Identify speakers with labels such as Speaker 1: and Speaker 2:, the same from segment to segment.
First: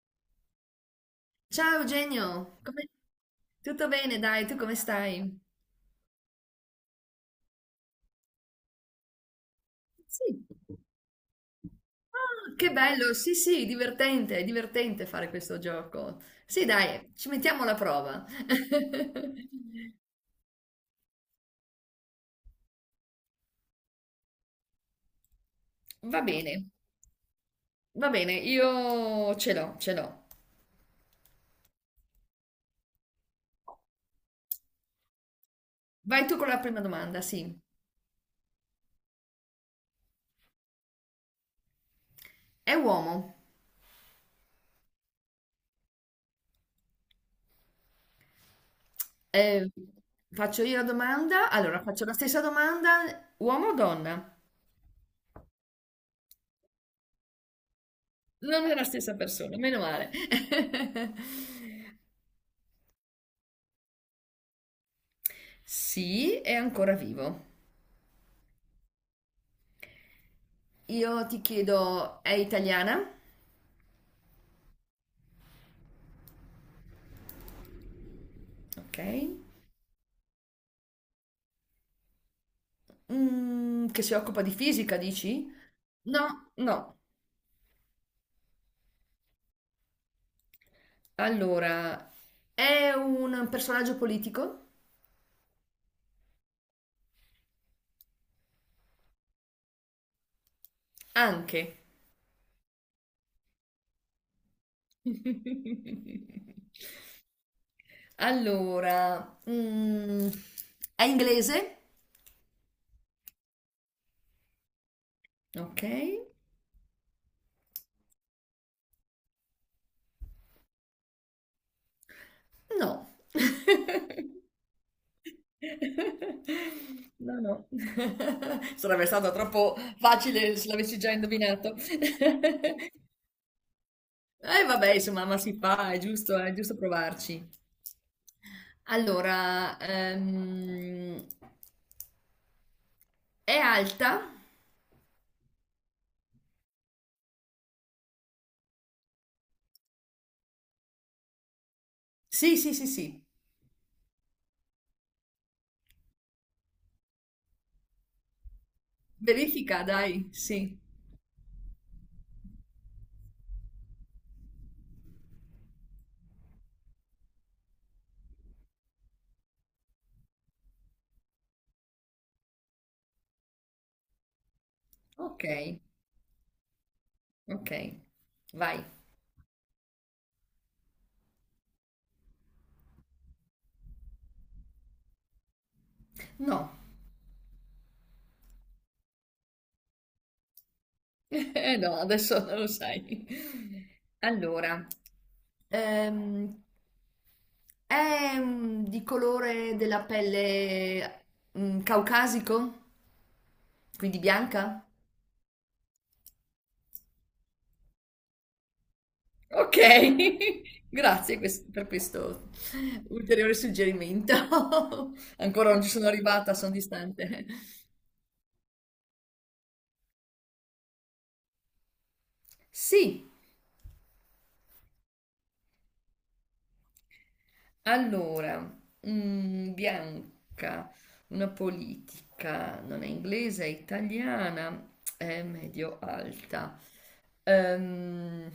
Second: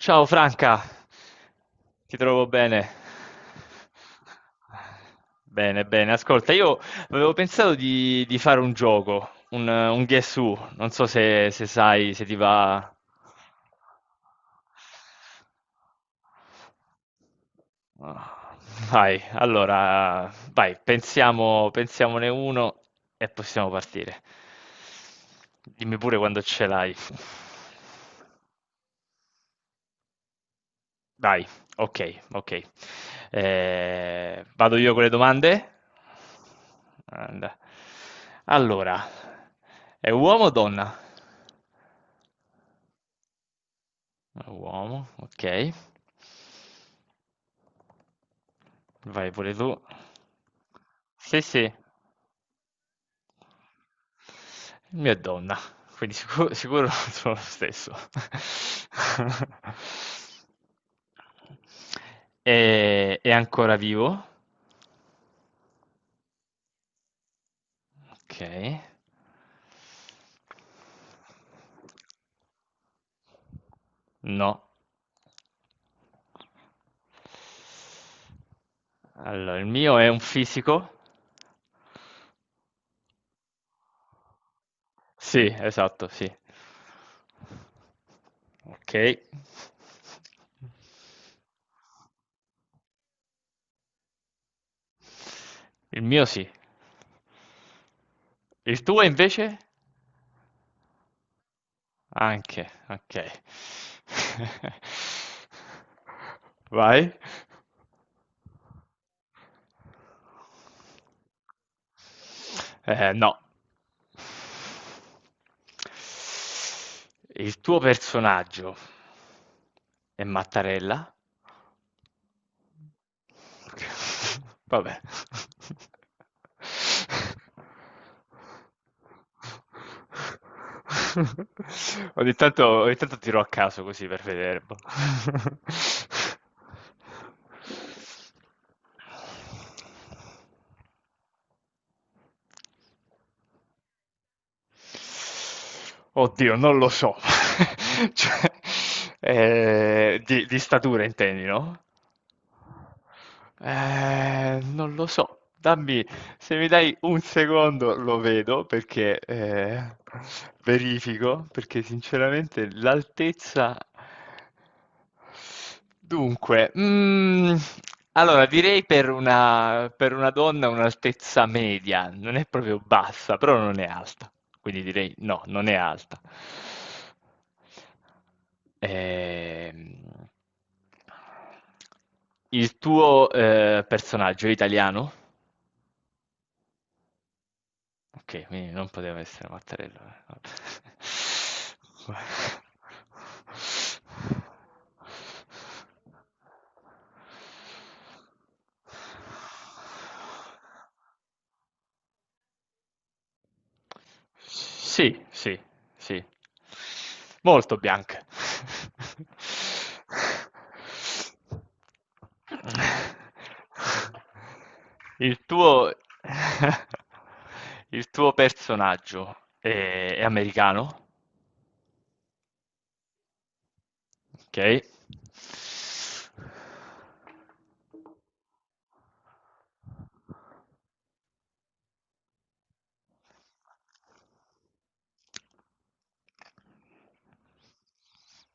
Speaker 1: Ciao Franca,
Speaker 2: Ciao
Speaker 1: ti trovo
Speaker 2: Eugenio,
Speaker 1: bene.
Speaker 2: come- tutto bene? Dai, tu come stai?
Speaker 1: Bene, bene, ascolta, io avevo pensato di fare un gioco, un Guess
Speaker 2: Sì.
Speaker 1: Who, non so se sai, se ti
Speaker 2: Ah, che
Speaker 1: va.
Speaker 2: bello, sì, sì, divertente, è divertente fare questo gioco. Sì, dai, ci mettiamo alla prova.
Speaker 1: Ah, vai, allora, vai, pensiamo, pensiamone uno e possiamo partire. Dimmi pure
Speaker 2: Va
Speaker 1: quando
Speaker 2: bene,
Speaker 1: ce l'hai.
Speaker 2: va bene, io ce l'ho, ce l'ho.
Speaker 1: Vai, ok, ok. Vado io con le domande?
Speaker 2: Vai tu con la prima domanda,
Speaker 1: And-
Speaker 2: sì.
Speaker 1: Allora, è uomo o donna?
Speaker 2: È uomo.
Speaker 1: È uomo, ok. Vai pure
Speaker 2: Eh,
Speaker 1: tu.
Speaker 2: faccio io la
Speaker 1: Sì,
Speaker 2: domanda,
Speaker 1: sì, il
Speaker 2: allora faccio la stessa domanda, uomo o donna?
Speaker 1: mio è donna, quindi sicuro, sicuro sono lo stesso.
Speaker 2: Non è la stessa persona, meno male.
Speaker 1: È ancora vivo?
Speaker 2: Sì, è ancora vivo.
Speaker 1: Ok.
Speaker 2: Io ti chiedo, è italiana?
Speaker 1: No.
Speaker 2: Ok.
Speaker 1: Allora, il mio è un fisico.
Speaker 2: Mm, che si occupa di fisica,
Speaker 1: Sì,
Speaker 2: dici?
Speaker 1: esatto, sì.
Speaker 2: No, no.
Speaker 1: Ok.
Speaker 2: Allora, è un personaggio politico?
Speaker 1: Il mio sì. Il tuo invece?
Speaker 2: Anche.
Speaker 1: Anche, okay. Vai.
Speaker 2: Allora, è inglese?
Speaker 1: No.
Speaker 2: Ok.
Speaker 1: Il tuo personaggio è Mattarella?
Speaker 2: No.
Speaker 1: Vabbè.
Speaker 2: No, no. Sarebbe stato troppo facile se l'avessi già indovinato.
Speaker 1: Ogni tanto tiro a caso così per vedere,
Speaker 2: Eh
Speaker 1: boh.
Speaker 2: vabbè, insomma, ma si fa, è giusto provarci. Allora, è alta?
Speaker 1: Oddio, non lo so. Cioè, di statura intendi, no?
Speaker 2: Sì, sì, sì, sì.
Speaker 1: Non lo so. Se mi dai un secondo lo vedo perché
Speaker 2: Verifica, dai, sì.
Speaker 1: verifico, perché sinceramente l'altezza... Dunque, allora direi per una donna un'altezza media, non è proprio bassa, però non è alta, quindi direi no,
Speaker 2: Ok,
Speaker 1: non è alta.
Speaker 2: ok, vai.
Speaker 1: Ehm, il tuo personaggio è italiano?
Speaker 2: No,
Speaker 1: Okay, quindi non poteva essere Mattarella, vabbè.
Speaker 2: no, adesso non lo sai. Allora, ehm, è di colore della pelle caucasico? Quindi bianca?
Speaker 1: Sì, sì, sì. Molto bianche.
Speaker 2: Ok, grazie quest- per questo ulteriore suggerimento.
Speaker 1: Il
Speaker 2: Ancora non
Speaker 1: tuo
Speaker 2: ci sono arrivata, sono distante.
Speaker 1: il tuo personaggio è americano?
Speaker 2: Sì,
Speaker 1: Okay.
Speaker 2: allora, bianca, una politica, non è inglese, è italiana, è medio alta. Ehm,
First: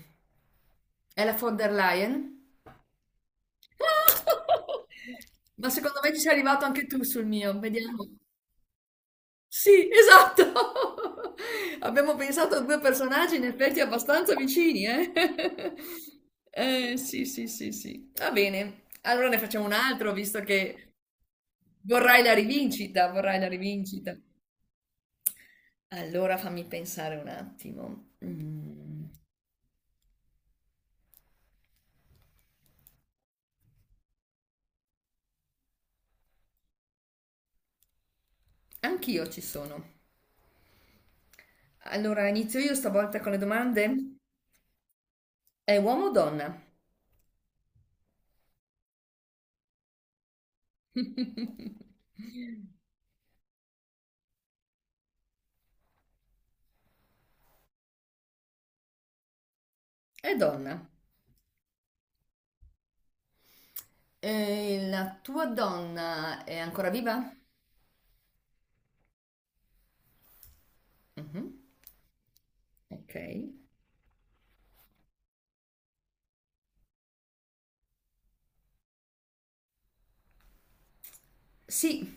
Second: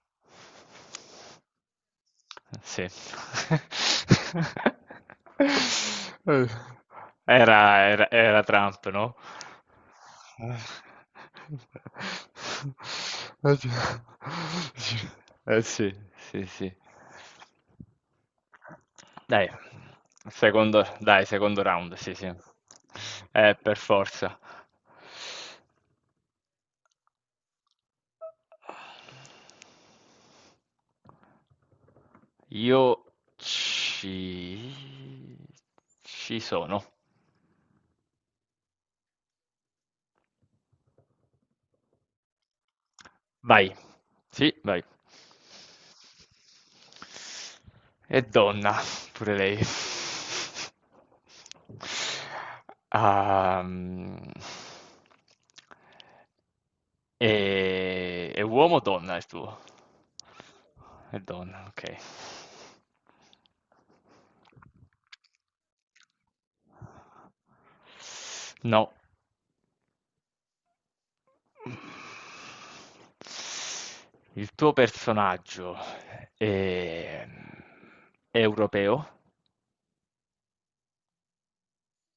Speaker 2: è la von der Leyen?
Speaker 1: Sì.
Speaker 2: Ma secondo me ci sei
Speaker 1: Uhm,
Speaker 2: arrivato anche tu sul mio,
Speaker 1: era era
Speaker 2: vediamo.
Speaker 1: era Trump, no?
Speaker 2: Sì, esatto. Abbiamo pensato a 2 personaggi in
Speaker 1: Oddio.
Speaker 2: effetti abbastanza vicini,
Speaker 1: Sì. Eh
Speaker 2: eh?
Speaker 1: sì, sì, sì.
Speaker 2: Sì, sì, sì, sì. Va bene. Allora ne
Speaker 1: Dai,
Speaker 2: facciamo un altro, visto che
Speaker 1: secondo round, sì,
Speaker 2: vorrai la
Speaker 1: sì.
Speaker 2: rivincita, vorrai la
Speaker 1: Per
Speaker 2: rivincita.
Speaker 1: forza.
Speaker 2: Allora fammi pensare un attimo. Mm,
Speaker 1: Io ci... ci sono.
Speaker 2: anch'io ci sono. Allora inizio io stavolta con le
Speaker 1: Vai.
Speaker 2: domande.
Speaker 1: Sì, vai.
Speaker 2: È uomo o donna?
Speaker 1: E donna, pure lei. Ehm, È uomo o donna il tuo?
Speaker 2: È donna.
Speaker 1: È donna, ok.
Speaker 2: E la tua donna è ancora viva?
Speaker 1: No.
Speaker 2: Mhm,
Speaker 1: Il
Speaker 2: ok.
Speaker 1: tuo personaggio è è europeo?
Speaker 2: Sì,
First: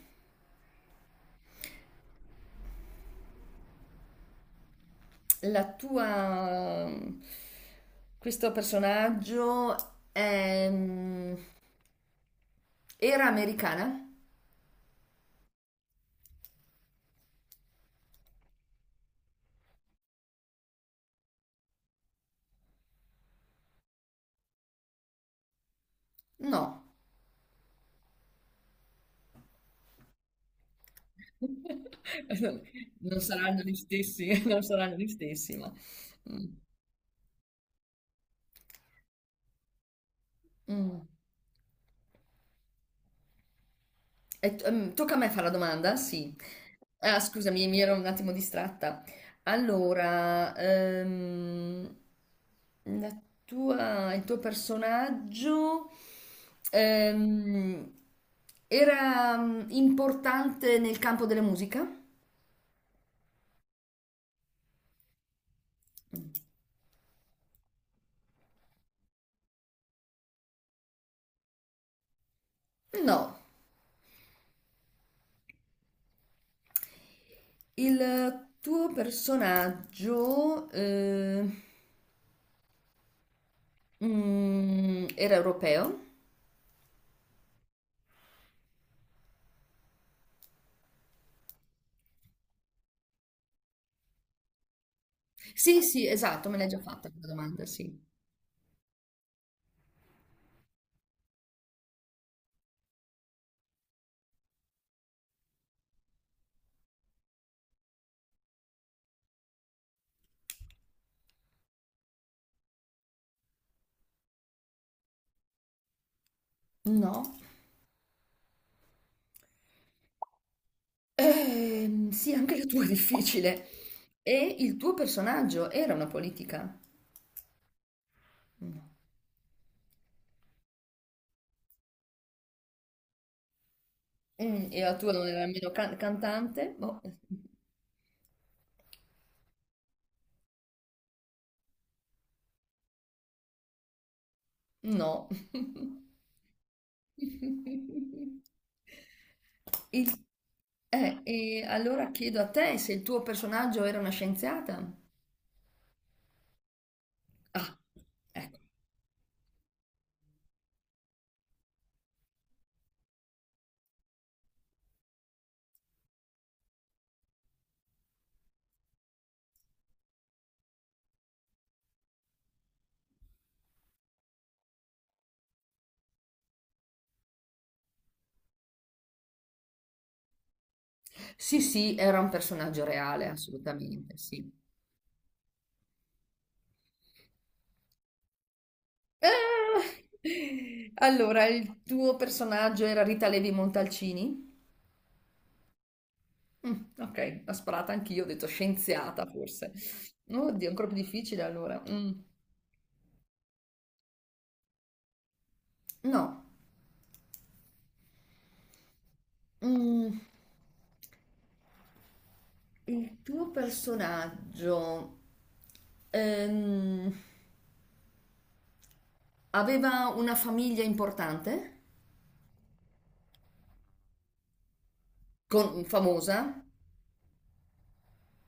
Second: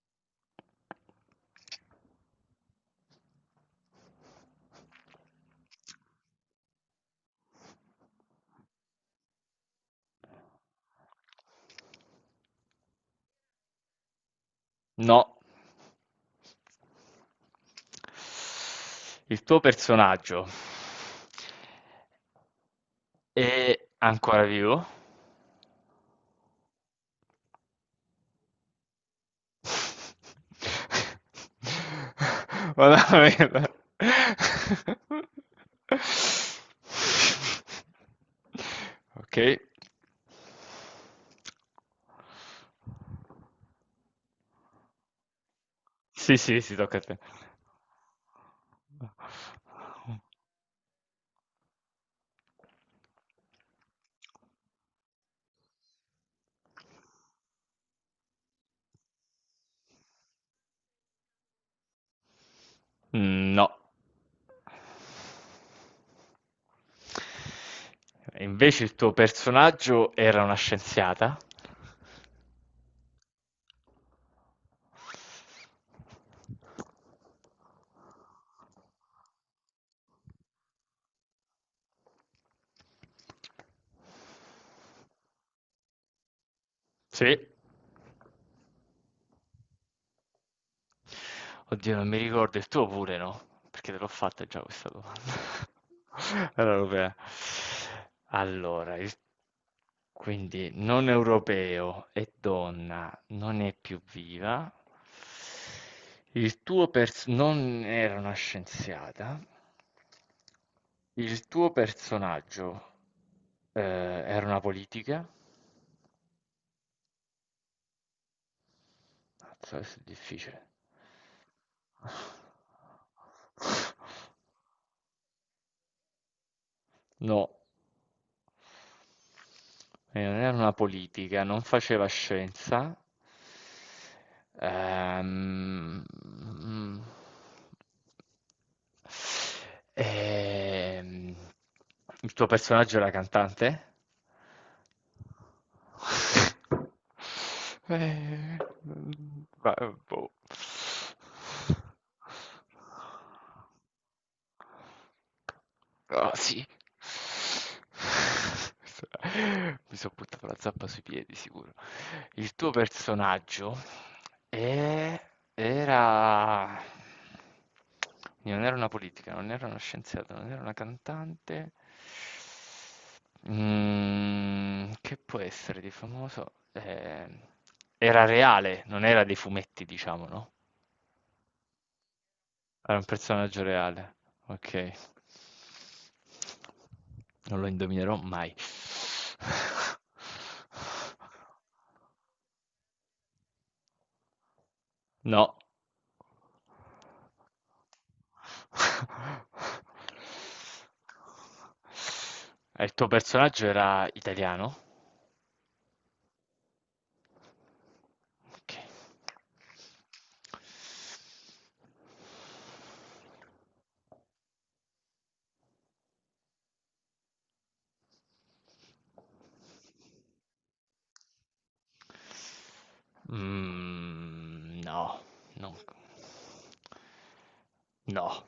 Speaker 2: la tua... Questo personaggio è... era americana?
Speaker 1: No. Il tuo personaggio è ancora vivo?
Speaker 2: No. Non saranno
Speaker 1: Veramente.
Speaker 2: gli stessi, non saranno gli stessi, ma... Mm.
Speaker 1: Ok.
Speaker 2: Mm. E t- tocca a me fare la domanda? Sì.
Speaker 1: Sì, sì, sì, tocca a te.
Speaker 2: Ah, scusami, mi ero un attimo distratta. Allora, la tua- il tuo personaggio ehm, era importante nel campo della musica?
Speaker 1: No. Invece il tuo personaggio era una scienziata?
Speaker 2: No, il tuo personaggio era europeo?
Speaker 1: Sì. Oddio, non mi ricordo, il tuo pure no? Perché te l'ho fatta già questa domanda.
Speaker 2: Sì, sì, esatto, me l'hai
Speaker 1: Allora,
Speaker 2: già fatta
Speaker 1: europea.
Speaker 2: quella domanda, sì.
Speaker 1: Allora, il- quindi non europeo e donna non è più viva. Non era una scienziata. Il tuo personaggio era una politica.
Speaker 2: No.
Speaker 1: Mazza, questo è difficile.
Speaker 2: Sì, anche la tua è difficile. E il tuo personaggio era una politica?
Speaker 1: No,
Speaker 2: No.
Speaker 1: non era una politica, non faceva scienza.
Speaker 2: Mm, e la tua non era nemmeno can-
Speaker 1: Ehm,
Speaker 2: cantante?
Speaker 1: mm,
Speaker 2: Boh,
Speaker 1: Ehm, il tuo personaggio era cantante?
Speaker 2: no.
Speaker 1: Eh,
Speaker 2: Il-
Speaker 1: Boh.
Speaker 2: e allora chiedo a te se il tuo personaggio era una scienziata?
Speaker 1: Oh, sì.
Speaker 2: Ah, ecco.
Speaker 1: Questa mi son buttato la zappa sui piedi sicuro. Il tuo personaggio è era non era una politica, non era una scienziata, non era una cantante. Mhmm, che può essere di famoso? Era reale, non era dei fumetti diciamo, no?
Speaker 2: Sì, sì, era un personaggio
Speaker 1: Era un
Speaker 2: reale,
Speaker 1: personaggio reale,
Speaker 2: assolutamente, sì.
Speaker 1: ok. Non lo indovinerò mai.
Speaker 2: Ah! Allora, il tuo personaggio era Rita Levi Montalcini?
Speaker 1: No.
Speaker 2: Mm, ok, l'ho sparata anch'io, ho detto scienziata forse. Oddio, ancora più difficile allora. Mm,
Speaker 1: E il tuo personaggio era italiano?
Speaker 2: no.
Speaker 1: Ok.
Speaker 2: Mm, il tuo personaggio ehm, aveva una famiglia importante?
Speaker 1: No, non-
Speaker 2: Con- famosa?
Speaker 1: no.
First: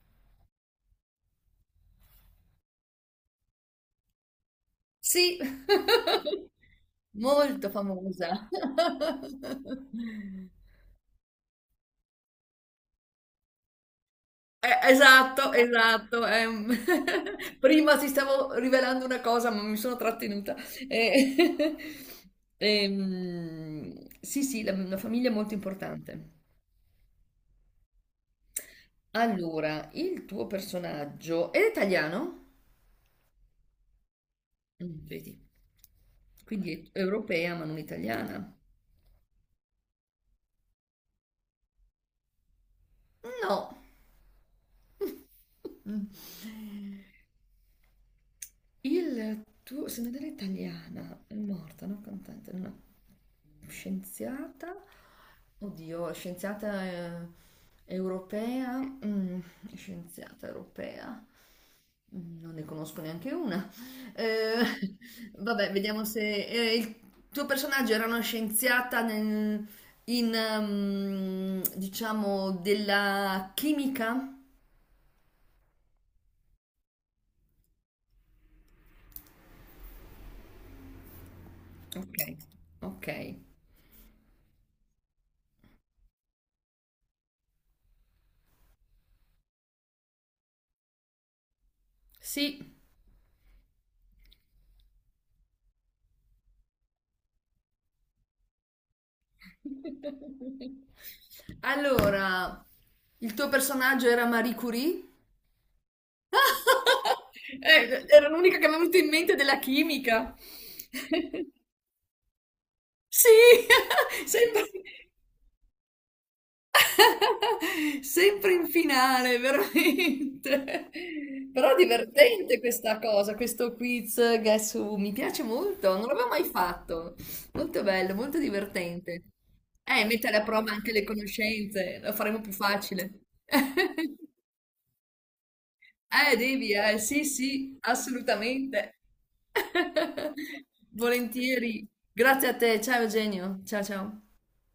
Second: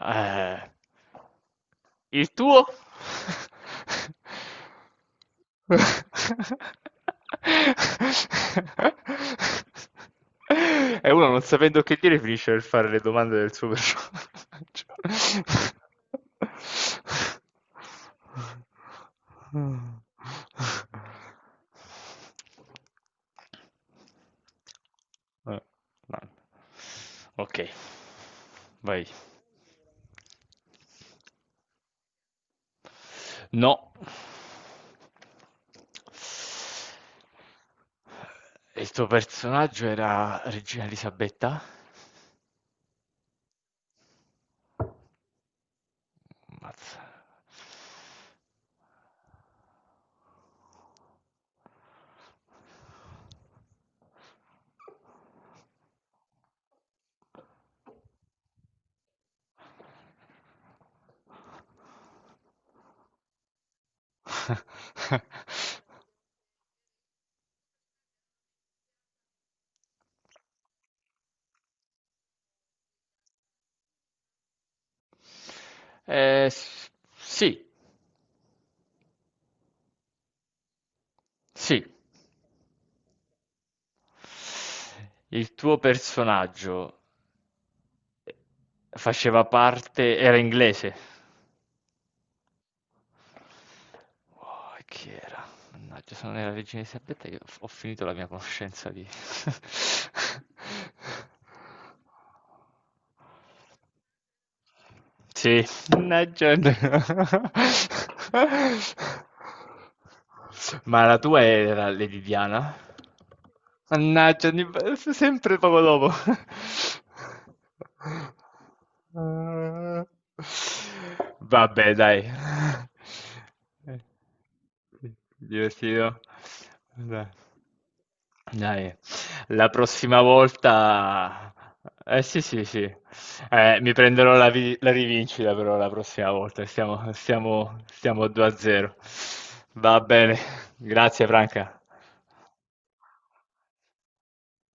Speaker 1: Eh. Il tuo?
Speaker 2: Sì, molto famosa.
Speaker 1: E uno non sapendo che dire finisce per fare le domande del suo personaggio.
Speaker 2: Esatto, esatto.
Speaker 1: Eh,
Speaker 2: Prima ti stavo rivelando una cosa, ma mi sono trattenuta. Eh, sì, sì, la famiglia è molto
Speaker 1: no.
Speaker 2: importante.
Speaker 1: Ok, vai.
Speaker 2: Allora, il tuo personaggio è italiano?
Speaker 1: No.
Speaker 2: Mm, vedi, quindi è europea ma non italiana?
Speaker 1: Il tuo personaggio era Regina Elisabetta?
Speaker 2: No. Mm.
Speaker 1: Ammazza.
Speaker 2: Il tuo, se non era italiana, è morta, non cantante, una scienziata, oddio, scienziata europea, mm, scienziata europea, mm, non ne conosco neanche una. Eh, vabbè, vediamo se il tuo personaggio era una scienziata nel- in, diciamo, della chimica.
Speaker 1: Eh, s- sì, sì.
Speaker 2: Ok, ok,
Speaker 1: Il tuo personaggio faceva parte, era inglese.
Speaker 2: sì.
Speaker 1: Oh, e chi era? Mannaggia, sono nella regina Elisabetta che ho finito la mia conoscenza di...
Speaker 2: Allora, il tuo personaggio era Marie Curie?
Speaker 1: Sì, legend.
Speaker 2: Era l'unica che mi è venuta in mente della chimica.
Speaker 1: Ma la tua era Lady Diana?
Speaker 2: Sì,
Speaker 1: Mannaggia,
Speaker 2: sembra.
Speaker 1: sempre poco dopo.
Speaker 2: Sempre in finale, veramente. Però
Speaker 1: Vabbè, dai.
Speaker 2: divertente questa cosa, questo
Speaker 1: Eh,
Speaker 2: quiz Guess Who. Mi
Speaker 1: sì,
Speaker 2: piace molto, non
Speaker 1: divertito.
Speaker 2: l'avevo mai fatto.
Speaker 1: Dai.
Speaker 2: Molto bello, molto
Speaker 1: Dai,
Speaker 2: divertente.
Speaker 1: la prossima
Speaker 2: Mettere a prova anche le
Speaker 1: volta...
Speaker 2: conoscenze, lo
Speaker 1: Eh sì,
Speaker 2: faremo più
Speaker 1: sì, sì.
Speaker 2: facile.
Speaker 1: Mi prenderò la, vi- la rivincita però la prossima volta.
Speaker 2: Devi, sì, sì,
Speaker 1: Stiamo 2 a 0.
Speaker 2: assolutamente.
Speaker 1: Va bene. Grazie, Franca.
Speaker 2: Volentieri. Grazie a te, ciao Eugenio. Ciao, ciao.